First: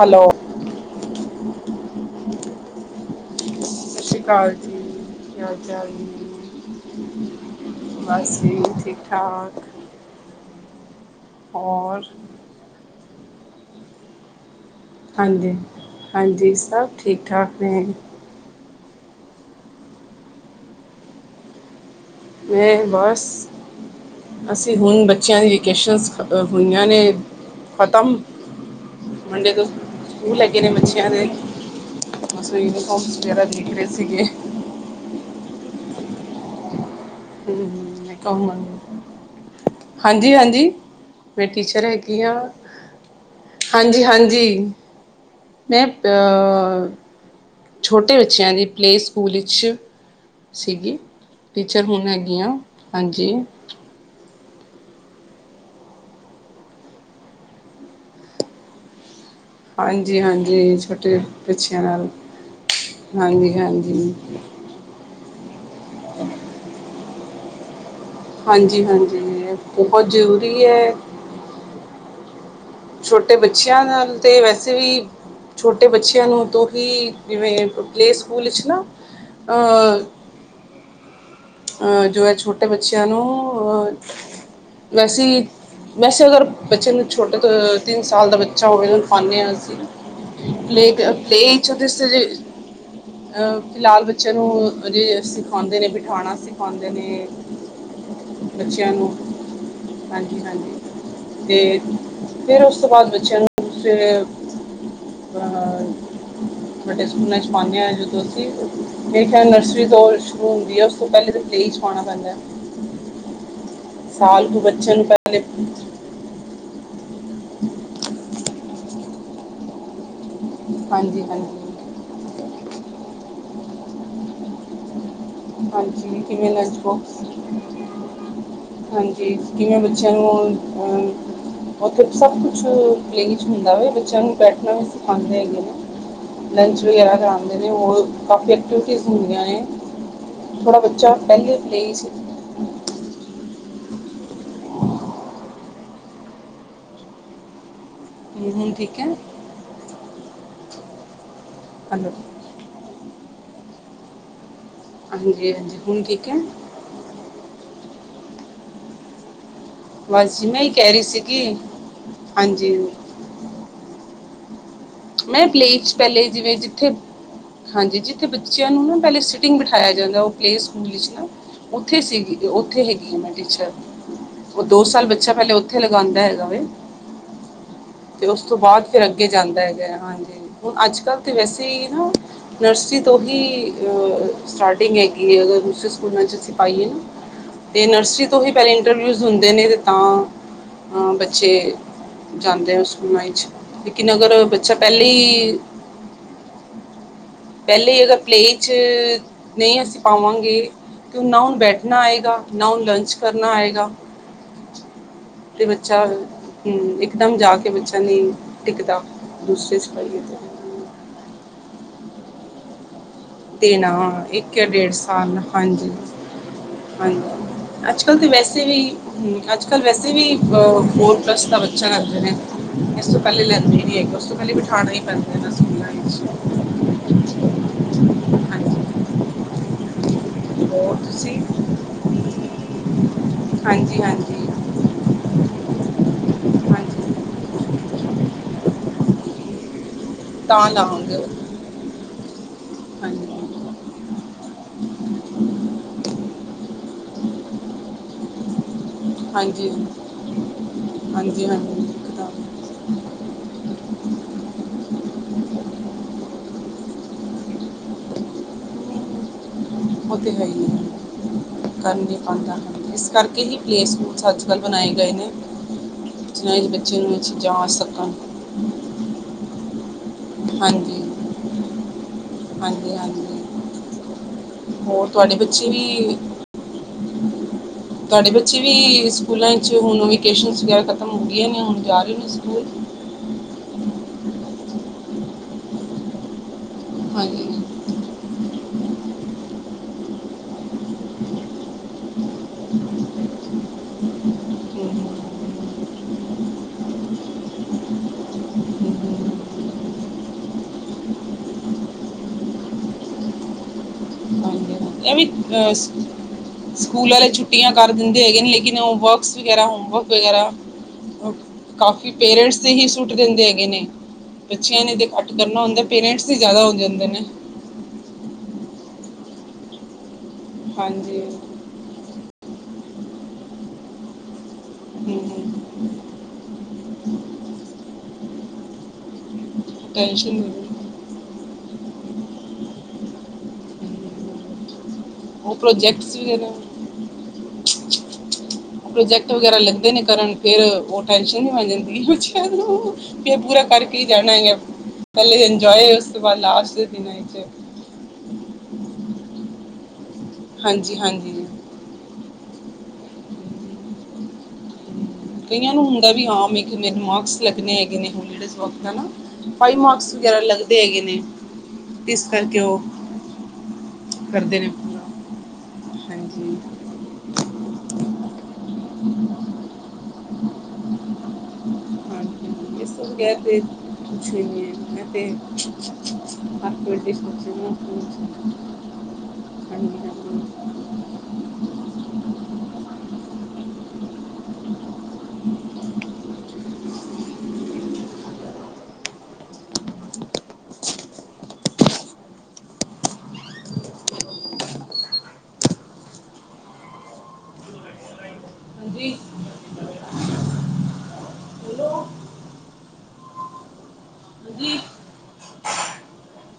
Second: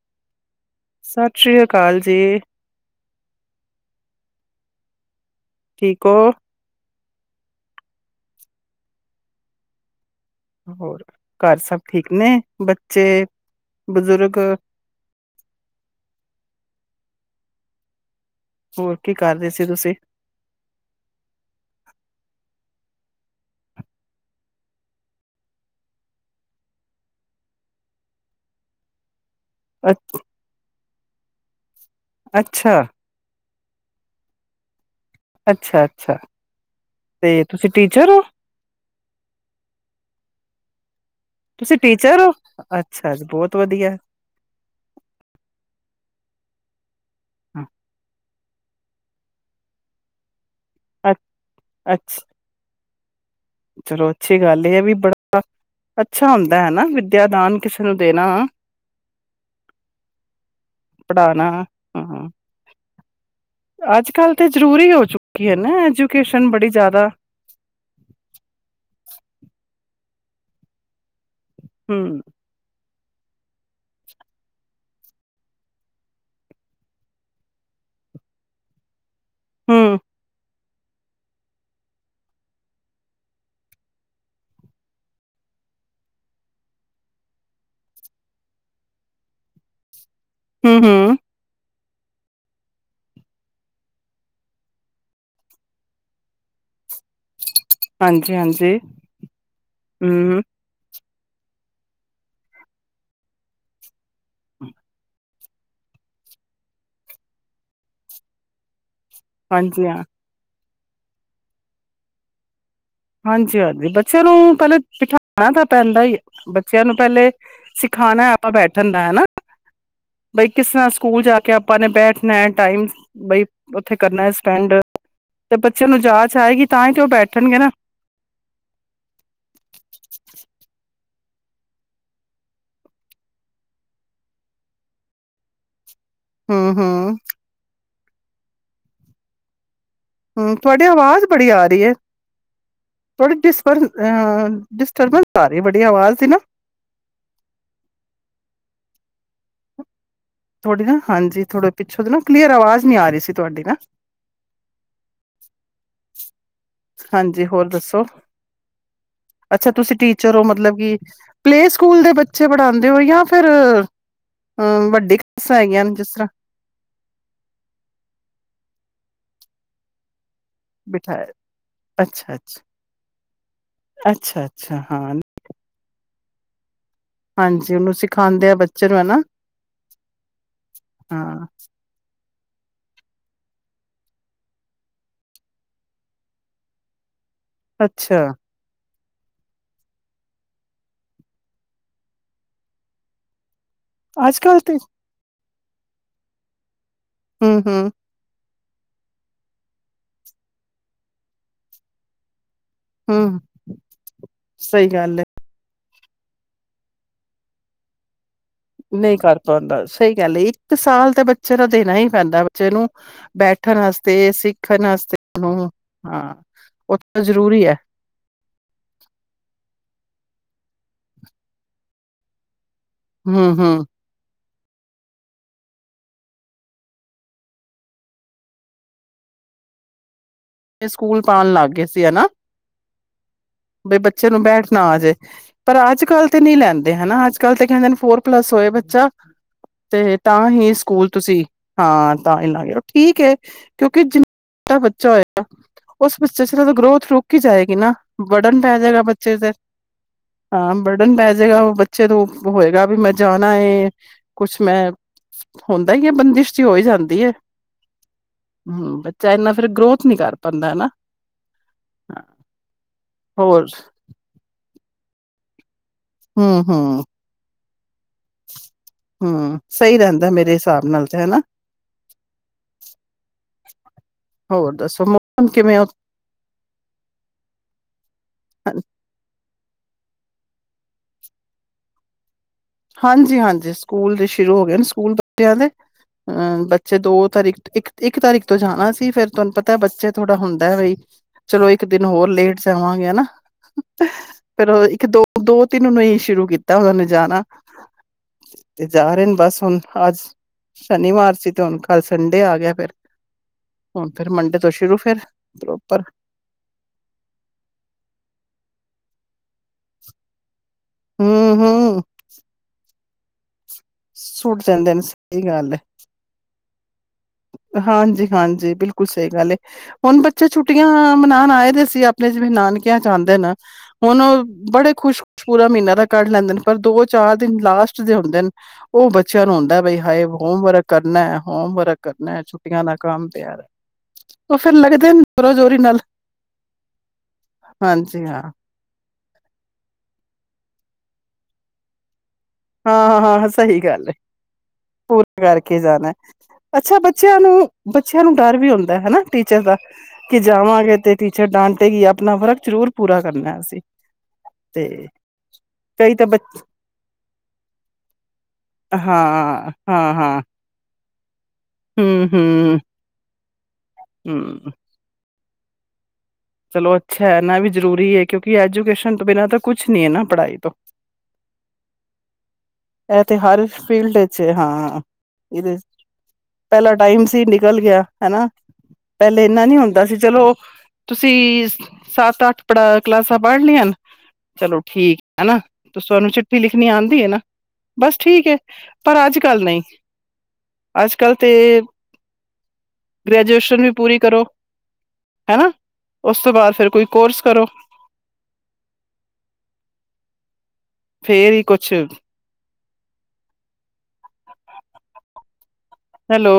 Hello. Sat Sri ਅਕਾਲ ਜੀ। ਸਤ ਸੀ ਅਕਾਲ ਜੀ, ਕੀ ਹਾਲ ਚਾਲ ਠੀਕ ਜੀ? ਹੋ ਬਸ ਜੀ ਠੀਕ-ਠਾਕ। ਹੋਰ ਘਰ ਸਭ ਹੋਰ ਠੀਕ ਨੇ ਬੱਚੇ, ਬਜ਼ੁਰਗ। ਹਾਂਜੀ- ਹਾਂਜੀ ਸਭ ਠੀਕ-ਠਾਕ ਨੇ। ਹੋਰ ਕੀ ਕਰ ਰਹੇ ਸੀ ਤੁਸੀਂ? ਮੈਂ ਬਸ ਅਸੀਂ ਹੁਣ ਬੱਚਿਆਂ ਦੀ ਵੇਕੇਸ਼ਨ ਹੋਈਆਂ ਨੇ ਖ਼ਤਮ। ਮੰਡੇ ਤੋਂ ਅੱਛਾ ਸਕੂਲ ਹੈਗੇ ਨੇ ਬੱਚਿਆਂ ਦੇ, ਬਸ ਅੱਛਾ ਯੂਨੀਫਾਰਮਸ ਵਗੈਰਾ ਦੇਖ ਰਹੇ ਸੀਗੇ। ਅੱਛਾ-ਅੱਛਾ। ਹੂੰ, ਮੈਂ ਕਵਾਂਗੀ, ਹਾਂਜੀ-ਹਾਂਜੀ। ਮੈਂ ਤੁਸੀਂ ਟੀਚਰ ਹੈਗੀ ਹੋ ਹਾਂ, ਅੱਛਾ ਜੀ, ਬਹੁਤ ਵਧੀਆ ਹਾਂਜੀ-ਹਾਂਜੀ। ਮੈਂ ਪਅਅਅ ਹੂੰ। ਛੋਟੇ ਬੱਚਿਆਂ ਦੀ ਪਲੇਅ ਸਕੂਲ ਵਿੱਚ ਸੀਗੀ, ਟੀਚਰ ਹੁਣ ਅੱਛਾ ਹੈਗੀ ਆਂ ਹਾਂਜੀ। ਚਲੋ ਅੱਛੀ ਗੱਲ ਇਹ ਆ ਵੀ ਬੜਾ ਅੱਛਾ ਹੁੰਦਾ ਹੈ ਨਾ ਵਿਦਿਆ ਦਾਨ ਕਿਸੇ ਨੂੰ ਦੇਣਾ ਹਾਂਜੀ, ਹਾਂਜੀ ਛੋਟੇ ਪੜ੍ਹਾਣਾ ਬੱਚਿਆਂ ਨਾਲ ਹਾਂ ਹਾਂਜੀ, ਅੱਜ ਹਾਂਜੀ ਕੱਲ ਤੇ ਜ਼ਰੂਰੀ ਹੋ ਚੁੱਕੀ ਹੈ ਨਾ ਐਜੂਕੇਸ਼ਨ ਬੜੀ ਜ਼ਿਆਦਾ ਹਾਂਜੀ- ਹਾਂਜੀ ਇਹ ਬਹੁਤ ਜ਼ਰੂਰੀ ਹੈ। ਹੂ,,, ਛੋਟੇ ਬੱਚਿਆਂ ਨਾਲ ਤੇ ਵੈਸੇ ਵੀ ਛੋਟੇ ਬੱਚਿਆਂ ਨੂੰ ਤੁਹੀ ਜਿਵੇਂ ਪਲੇ ਸਕੂਲ ਵਿੱਚ ਨਾ ਹਮ ਅ ਅਹ ਜਿਵੇਂ ਛੋਟੇ ਬੱਚਿਆਂ ਨੂੰ ਅਹ ਵੈਸੇ ਹੀ ਵੈਸੇ ਅਗਰ ਬੱਚੇ ਨੂੰ ਛੋਟੇ ਤੋਂ ਤਿੰਨ ਸਾਲ ਦਾ ਬੱਚਾ ਹੋਵੇ ਉਹਨੂੰ ਪਾਉਂਦੇ ਹਾਂ ਅਸੀਂ, ਹਮ ਪਲੇ ਤੇ ਹਮ ਪਲੇ ਅੱਛਾ ਤੁਸੀਂ ਹਜੇ ਆ ਫਿਲਹਾਲ ਬੱਚਿਆਂ ਨੂੰ ਅਜੇ ਸਿਖਾਉਂਦੇ ਨੇ, ਖਾਣਾ ਸਿਖਾਉਂਦੇ ਨੇ ਹਾਂਜੀ ਹਾਂਜੀ ਬੱਚਿਆਂ ਨੂੰ ਹਮ ਹਾਂਜੀ ਹਾਂਜੀ! ਤੇ ਫਿਰ ਉਸ ਤੋਂ ਬਾਅਦ ਬੱਚਿਆਂ ਨੂੰ ਕੁਛ! [inaudible] [unintelligible] ਵੱਡੇ ਸਕੂਲਾਂ ਚ ਪਾਉਂਦੇ ਹਾਂ ਜਦੋਂ ਤੁਸੀਂ ਮੇਰੇ ਖਿਆਲ ਨਰਸਰੀ ਹਾਂਜੀ ਹਾਂ ਤੋਂ ਸ਼ੁਰੂ ਹੁੰਦੀ ਹੈ ਉਸ ਤੋਂ ਪਹਿਲੇ ਤਾਂ ਪਲੇਈ ਚ ਪਾਉਣਾ ਪੈਂਦਾ ਹੈ। ਹਾਂਜੀ ਹਾਂਜੀ ਬੱਚਿਆਂ ਸਾਲ ਨੂੰ ਕੁ ਪਹਿਲੇ ਬੱਚੇ ਨੂੰ ਪਹਿਲੇ ਬਿਠਾਣਾ ਤਾਂ ਪੈਂਦਾ ਹੀ ਹੈ। ਬੱਚਿਆਂ ਨੂੰ ਪਹਿਲੇ ਸਿਖਾਣਾ ਆਪਾਂ ਬੈਠਣ ਦਾ ਹਨਾ! ਬਈ ਕਿਸ ਤਰ ਹਾਂਜੀ ਸਕੂਲ ਜਾ ਕੇ ਹਾਂਜੀ ਆਪਾਂ ਨੇ ਬੈਠਣਾ ਹੈ। ਟਾਈਮ ਬਈ ਉੱਥੇ ਕਰਨਾ ਸਪੈਂਡ ਤੇ ਬੱਚਿਆਂ ਨੂੰ ਹਾਂਜੀ ਜਾਚ ਕਿਵੇਂ ਆਏਗੀ ਲੰਚ ਤਾਂ ਹੀ ਤੇ ਉਹ ਬਾਕਸ ਬੈਠਣਗੇ ਨਾ ਹਾਂਜੀ, ਕਿਵੇਂ ਬੱਚਿਆਂ ਨੂੰ ਅਹ ਉੱਥੇ ਸਭ ਕੁਛ ਪਲੇ ਚ'ਹੁੰਦਾ ਵੇ ਬੱਚਿਆਂ ਨੂੰ ਬੈਠਣਾ ਵੀ ਸਿਖਾਂਦੇ ਹੈਗੇ ਨੇ ਹੂੰ-ਹੂੰ ਲੰਚ ਵਗੈਰਾ ਹੂੰ ਕਰਾਉਂਦੇ ਨੇ ਹੋਰ ਕਾਫੀ ਐਕਟੀਵਿਟੀਸ ਹੁੰਦੀਆਂ ਨੇ ਹੂ ਥੋੜਾ ਤੁਹਾਡੀ ਬੱਚਾ ਆਵਾਜ਼ ਬੜੀ ਪਹਿਲੇ ਆ ਰਹੀ ਹੈ। ਪਲੇ ਸੀ ਥੋੜੀ ਡਿਸਟਰਬਸ ਆ ਰਹੀ ਬੜੀ ਆਵਾਜ਼ ਦੀ ਨਾ। ਹੁਣ ਹੁਣ ਠੀਕ ਹੈ। ਥੁਹਡੀ ਨਾ ਹਾਂਜੀ, ਥੋੜੇ ਪਿੱਛੋਂ ਦੀ ਹੈਲੋ ਨਾ ਕਲੀਅਰ ਆਵਾਜ਼ ਨੀ ਆ ਰਹੀ ਸੀ ਤੁਹਾਡੀ ਨਾ ਹਾਂਜੀ, ਹਾਂਜੀ ਹੁਣ ਠੀਕ ਹੈ। ਹਾਂਜੀ, ਹੋਰ ਦੱਸੋ। ਅੱਛਾ ਤੁਸੀਂ ਟੀਚਰ ਬਸ ਹੋ। ਜੀ ਮੈਂ ਹੀ ਮਤਲਬ ਕਹਿ ਕਿ ਰਹੀ ਸੀ ਕਿ ਪਲੇ ਸਕੂਲ ਦੇ ਬੱਚੇ ਹਾਂਜੀ ਪੜ੍ਹਾਉਂਦੇ ਹੋ ਜਾਂ ਫਿਰ ਹੂ ਵੱਡ ਮੈਂ ਪਲੇ ਚ ਪਹਿਲੇ ਜਿਵੇਂ ਜਿੱਥੇ, ਹਾਂਜੀ ਜਿੱਥੇ ਬੱਚਿਆਂ ਨੂੰ ਨਾ ਪਹਿਲੇ ਸਿਟਿੰਗ ਬਿਠਾਇਆ ਜਾਂਦਾ ਉਹ ਪਲੇਸ ਹੁੰਦੀ ਸੀ ਨਾ ਬਿਠਾਇਆ ਉੱਥੇ ਸੀ ਅੱਛਾ-ਅੱਛਾ, ਉੱਥੇ ਹੈਗੀ ਆ ਮੈਂ ਟੀਚਰ ਉਹ ਅੱਛਾ-ਅੱਛਾ ਦੋ ਸਾਲ ਹਾਂ ਬੱਚਾ ਪਹਿਲਾ ਉੱਥੇ ਲਗਾਉਂਦਾ ਹੈਗਾ ਵੇ ਹਾਂਜੀ ਉਹਨੂੰ ਤੇ ਉਸ ਸਿਖਾਂਦੇ ਆ ਤੋਂ ਬਾਅਦ ਬੱਚੇ ਨੂੰ ਫਿਰ ਹਨਾ ਅੱਗੇ ਜਾਂਦਾ ਹੈਗਾ ਹਾਂਜੀ ਹੁਣ ਅੱਜ ਕੱਲ ਤੇ ਹਾਂ ਵੈਸੇ ਹੀ ਨਾ ਨਰਸਰੀ ਤੋਂ ਹੀ ਅਹ! ਸਟਾਰਟਿੰਗ ਹੈਗੀ ਅਗਰ ਦੂਸਰੇ ਸਕੂਲਾਂ ਚ ਅਸੀ ਪਾਈਏ ਨਾ ਤੇ ਅੱਛਾ ਨਰਸਰੀ ਤੋਂ ਹੀ! ਪਹਿਲੇ ਇੰਟਰਵਿਊਜ ਹੁੰਦੇ ਨੇ ਤੇ ਤਾਂ ਬੱਚੇ ਜਾਂਦੇ ਨੇ ਸਕੂਲਾਂ ਵਿੱਚ, ਲੇਕਿਨ ਅਗਰ ਅੱਜ-ਕੱਲ ਬੱਚਾ ਤੇ ਪਹਿਲੇ ਹੀ! ਹੂੰ-ਹੂੰ, ਪਹਿਲੇ ਹੀ ਅਗਰ! ਪਲੇ ਚ ਨਹੀਂ ਅਸੀਂ ਪਾਵਾਂਗੇ ਤੇ ਉਹ ਨਾ ਉਹਨੂੰ ਬੈਠਣਾ ਆਏਗਾ ਨਾ ਉਹ ਲੰਚ ਹੂੰ ਹੂੰ ਕਰਨਾ ਆਏਗਾ ਸਹੀ ਗੱਲ ਏ ਤੇ ਬੱਚਾ ਹੂ ਇਕਦਮ ਜਾ ਕੇ ਬੱਚਾ ਨਹੀਂ! ਟਿਕਦਾ ਨਹੀਂ ਕਰ ਦੂਸਰੇ ਪਾਉਂਦਾ ਸਹੀ ਸਿਪਾਹੀਏ ਗੱਲ ਇੱਕ ਤੇ ਸਾਲ ਤਾਂ ਬੱਚੇ ਨੂੰ ਦੇਣਾ ਹੀ ਪੈਂਦਾ, ਬੱਚੇ ਨੂੰ ਬੈਠਣ ਦੇਣਾ ਵਾਸਤੇ ਇੱਕ ਜਾਂ ਸਿੱਖਣ ਡੇਢ ਵਾਸਤੇ ਸਾਲ ਨੂੰ ਹਾਂਜੀ ਹਾਂ ਉਹ ਹਾਂਜੀ ਤਾ ਜ਼ਰੂਰੀ ਹੈ! ਅੱਜ ਕੱਲ ਤਾਂ ਵੈਸੇ ਵੀ ਅੱਜ ਕੱਲ ਵੈਸੇ ਵੀ ਫੋਰਥ ਪਲੱਸ ਦਾ ਬੱਚਾ ਕਰਦੇ ਨੇ, ਇਸ ਤੋਂ ਪਹਿਲੇ ਲੈਂਦੇ ਹੂੰ-ਹੂੰ ਨੀ ਹੈਗੇ ਉਸ ਤੋਂ ਪਹਿਲੇ ਬਿਠਾਣਾ ਹੀ ਪੈਂਦਾ ਇਨਾ ਸਕੂਲਾਂ ਵਿੱਚ, ਹਾਂਜੀ ਤੇ ਹੋਰ ਸਕੂਲ ਤੁਸੀਂ ਪਾਉਣ ਲੱਗ ਗਏ ਸੀ, ਹਨਾ! ਬਈ ਹਾਂਜੀ ਬੱਚੇ ਹਾਂਜੀ ਨੂੰ ਬੈਠਣਾ ਆ ਜਾਏ। ਪਰ ਅੱਜ ਕੱਲ ਤੇ ਨਹੀਂ ਲੈਂਦੇ। ਹਾਂਜੀ ਹਨਾ ਅੱਜ ਕੱਲ ਤੇ ਕਹਿੰਦੇ ਫੋਰ ਪਲੱਸ ਹੋਏ ਬੱਚਾ। ਤੇ ਤਾਂ ਹੀ ਸਕੂਲ ਤੁਸੀਂ, ਹਾਂ ਤਾਂ ਹੀ ਲਗੇ ਠੀਕ ਹੈ। ਹਾਂਜੀ ਕਿਉਕਿ ਜਿੰਨਾ, ਬੱਚਾ ਹੋਇਗਾ। ਉਸ ਬੱਚੇ ਚ ਗਰੋਥ ਰੁਕ ਹੀ ਜਾਏਗੀ ਨਾ। ਬੁਰਡਨ ਪੈ ਜਾਏਗਾ ਬੱਚੇ ਤੇ, ਹਾਂਜੀ ਹਾਂ ਬੁਰਡਨ ਪੈ ਹਾਂਜੀ ਜਾਏਗਾ ਉਹ। ਹਾਂਜੀ ਬੱਚੇ ਨੂੰ ਉਹ ਕਿਤਾਬ ਹੋਏਗਾ ਬਾਈ ਮੈਂ ਜਾਣਾ ਹੈ। ਕੁਛ ਮੈ ਹੁੰਦਾ ਹੀ ਹੈ, ਬੰਦਿਸ਼ ਜੀ ਹੋ ਹੀ ਜਾਂਦੀ ਹੈ। ਹੂੰ। [unintelligible] ਉਹ ਤੇ ਹੈ ਹੀ, ਹੈ। [unintelligible] ਹਨ ਇਸ ਕਰਕੇ ਹੀ ਹੋਰ ਪਲੇ ਸਕੂਲ। ਅੱਜ ਕੱਲ ਬਣਾਏ ਗਏ ਨੇ। ਜਿ ਬੱਚੇ ਨੂੰ ਉਸ ਵਿੱਚ ਲੇ ਜਾ ਸਕਣ। ਹੂੰ, ਸਈ ਰਹਿੰਦਾ ਮੇਰੇ ਹਿਸਾਬ ਨਾਲ ਹਾਂਜੀ ਤੇ, ਹਨਾ। ਹਾਂਜੀ- ਹਾਂਜੀ ਦੱਸੋ ਹੋਰ ਤੁਆਡੀ ਮੌਸਮ ਬੱਚੀ ਕਿਵੇਂ ਵੀ- ਤਾਡੇ ਬੱਚੇ ਵੀ ਸਕੂਲਾਂ ਵਿੱਚ ਹੁਣ ਵਕੇਸ਼ਨ ਵਗੈਰਾ ਖਤਮ ਹੋ ਗਈਆਂ ਨੇ। ਹੁਣ ਜਾ ਰਹੇ ਨੇ ਸਕੂਲ। ਹਾਂਜੀ -ਹਾਂਜੀ ਸਕੂਲ ਤੇ ਸ਼ੁਰੂ ਹੋ ਗਏ ਹਨ। ਸਕੂਲ ਬੱਚਿਆਂ ਦੇ। ਆ ਬੱਚੇ ਦੋ ਹਾਂਜੀ ਤਾਰੀਕ ਹਮ, ਇੱਕ, ਇੱਕ ਤਾਰੀਕ ਤੋਂ ਜਾਣਾ ਸੀ। ਫੇਰ ਤੁਆਨੂੰ ਪਤਾ- ਬੱਚੇ ਥੋੜਾ ਹੁੰਦਾ ਵਈ। ਚਲੋ ਇੱਕ ਦਿਨ ਹੋਰ ਲੇਟ ਜਾਵਾਂਗੇ, ਹਨਾ। ਫੇਰ ਓ ਇੱਕ ਦੋ, ਦੋ, ਤਿੰਨ ਨੂੰ ਈ ਸ਼ੁਰੂ ਕੀਤਾ ਓਨਾ ਨੇ ਜਾਣਾ। ਤੇ ਜਾ ਰੇ ਨੇ, ਹਮ, ਬਸ ਹੁਣ ਅਜ। ਸ਼ਨੀਵਾਰ ਸੀ ਤੇ ਹੁਣ ਕੱਲ ਸੰਡੇ ਆ ਗਿਆ ਫੇਰ। ਹੁਣ ਫੇਰ ਮੰਡੇ- ਹਾਂਜੀ ਸ਼ੁਰੂ ਹਾਂਜੀ। ਇਹ ਫੇਰ ਵੀ ਅ ਪੇਪਰ। ਸਕੂਲ ਵਾਲੇ ਛੁੱਟੀਆਂ ਕਰ ਦਿੰਦੇ ਹੈਗੇ ਨੇ ਲੇਕਿਨ, ਉਹ ਵਰਕਸ ਵਗੈਰਾ ਹੋਮ ਵਰਕ ਵਗੈਰਾ। ਹੂੰ ਹੂੰ ਕਾਫੀ ਪੇਰੈਂਟਸ ਤੇ ਹੀ, ਸੁੱਟ ਦਿੰਦੇ ਹੈਗੇ ਨੇ। ਸੁੱਟ ਬੱਚਿਆਂ ਜਾਂਦੇ ਨੇ ਤੇ ਘੱਟ ਸਹੀ ਕਰਨਾ ਹੁੰਦਾ। ਪੇਰੈਂਟਸ ਹੀ ਜਿਆਦਾ ਹੋ ਜਾਂਦੇ ਨੇ। ਹਾਂਜੀ- ਹਾਂਜੀ ਬਿਲਕੁਲ ਸਹੀ ਗੱਲ ਏ। ਹੁਣ ਬੱਚੇ ਛੁੱਟੀਆਂ ਹਾਂਜੀ ਮਨਾਣ ਆਏ ਦੇ ਸੀ। ਤੇ ਜਿਵੇ ਨਾਨਕਿਆਂ ਚ ਆਂਦੇ ਹਾਂ ਨਾ। ਹੁਣ ਉਹ ਬੜੇ ਖੁਸ਼ ਖੁ ਪੂਰਾ ਮਹੀਨਾ ਤਾਂ ਕੱਢ ਲੈਂਦੇ ਨੇ। ਪਰ ਦੋ ਚਾਰ ਦਿਨ ਲਾਸਟ ਦੇ ਹੁੰਦੇ ਨੇ, ਉਹ ਬੱਚਿਆਂ ਨੂੰ ਹੁੰਂਦਾ। ਬਈ ਹਾਏ ਟੈਨਸ਼ਨ ਹੋਮਵਰਕ ਕਰਨਾ ਹੋਮਵਰਕ। ਕਰਨਾ ਛੁੱਟੀਆਂ ਦਾ ਕੰਮ ਪਿਆ, ਉਹ ਫੇਰ ਲੱਗਦਾ। ਉਹ ਪ੍ਰੋਜੈਕਟਸ ਵਗੈਰਾ [unintelligible] ਪ੍ਰੋਜੈਕਟ ਵਗੈਰਾ ਲੈਂਦੇ ਨੇ ਕਰਨ, ਫੇਰ ਉਹ ਟੈਨਸ਼ਨ ਹੋ ਜਾਂਦੀ। ਕੁਛ, ਵੀ ਪੂ। ਕੀ ਪੂਰਾ ਕਰਕੇ ਹੀ ਜਾਣਾ ਹੈ। ਪੂਰ ਕਰਕੇ ਜਾਣਾ। ਅੱਛਾ ਦਿਨਾਂ ਬੱਚਿਆਂ ਵਿੱਚ ਨੂੰ- ਬੱਚਿਆਂ ਨੂੰ ਡਰ ਵੀ ਹੁੰਦਾ ਹਨਾ, ਟੀਚਰ ਦਾ। ਕੀ ਜਾਵਾਂਗੇ ਹਾਂਜੀ ਤੇ ਹਾਂਜੀ ਟੀਚਰ ਡਾਂਟੇਗੀ ਆਪਣਾ ਵਰਕ- ਜ਼ਰੂਰ ਪੂਰਾ ਕਰਨਾ ਅਸੀਂ, ਤੇ- ਕਈਆਂ ਨੂੰ ਹੁੰਦਾ ਕਈ ਤਾਂ ਵੀ ਹਾਂ। ਬੱਚੇ ਮੈਂ ਕੀ ਮੇਰੇ ਮਾਰਕਸ ਲੱਗਣੇ ਹੈਗੇ ਨੇ, ਹੋਲੀ- ਹਨਾ, ਹਾਂ, ਬਈ ਮਾਕਸ ਵਗੈਰਾ ਹਾਂ-ਹਾਂ, ਲੱਗਦੇ ਹੈਗੇ ਨੇ। ਇਸ ਕਰਕੇ ਹੂੰ-ਹੂੰ, ਓ- ਹੂੰ। ਹਾਂਜੀ। ਚਲੋ ਅੱਛਾ ਐ ਨਾ, ਐਵੀ ਜ਼ਰੂਰੀ ਏ। ਕਿਉਂਕਿ ਐਜੂਕੇਸ਼ਨ ਤੋਂ ਬਿਨਾਂ ਤਾਂ ਕੁਛ ਨੀ ਏ ਨਾ ਪੜਾਈ ਤੋਂ- ਹਾਂਜੀ ਇਸ ਤੋਂ [inaudible] ਐ ਤੇ ਬਗੈਰ ਹਰ ਫੀਲਡ ਕੁਛ ਵਿੱਚ ਵੀ ਏ, ਨਹੀਂ ਹੈ ਹਾਂ। ਮੈਂ ਤੇ ਏਦੇ, ਚ ਹਰ ਪੈਲਾ ਕੋਈ ਟਾਈਮ ਸੀ ਡਿਸਕਸ਼ਨ ਨੂੰ ਨਿਕਲ ਗਿਆ। ਹਾਂਜੀ ਹਨਾ, ਪੈਲੇ ਏਨਾ ਨੀ ਹੁੰਦਾ ਸੀ। ਚਲੋ- ਹਾਂਜੀ ਤੁਸੀਂ ਸੱਤ, ਅੱਠ ਪੜਾ ਕਲਾਸਾਂ ਪੜ ਲੀਆਂ ਹਨ। ਚਲੋ ਠੀਕ, ਹਨਾ ਤੇ ਤੁਸਾਨੂੰ ਚਿੱਠੀ ਲਿਖਣੀ ਆਂਦੀ ਏ ਨਾ। ਬਸ ਠੀਕ ਏ। ਪਰ ਅੱਜ ਕੱਲ ਨਈ। ਅੱਜ ਕੱਲ ਤੇ- ਗ੍ਰੈਜੂਏਸ਼ਨ ਵੀ ਪੂਰੀ ਕਰੋ। ਉਸ ਤੋਂ ਬਾਦ ਫੇਰ, ਕੋਈ ਕੋਰਸ ਕਰੋ। ਹਾਂਜੀ- [inaudible] ਫੇਰ ਈ ਕੁੱਛ- ਬੋਲੋ ਹਾਂਜੀ ਹੈਲੋ।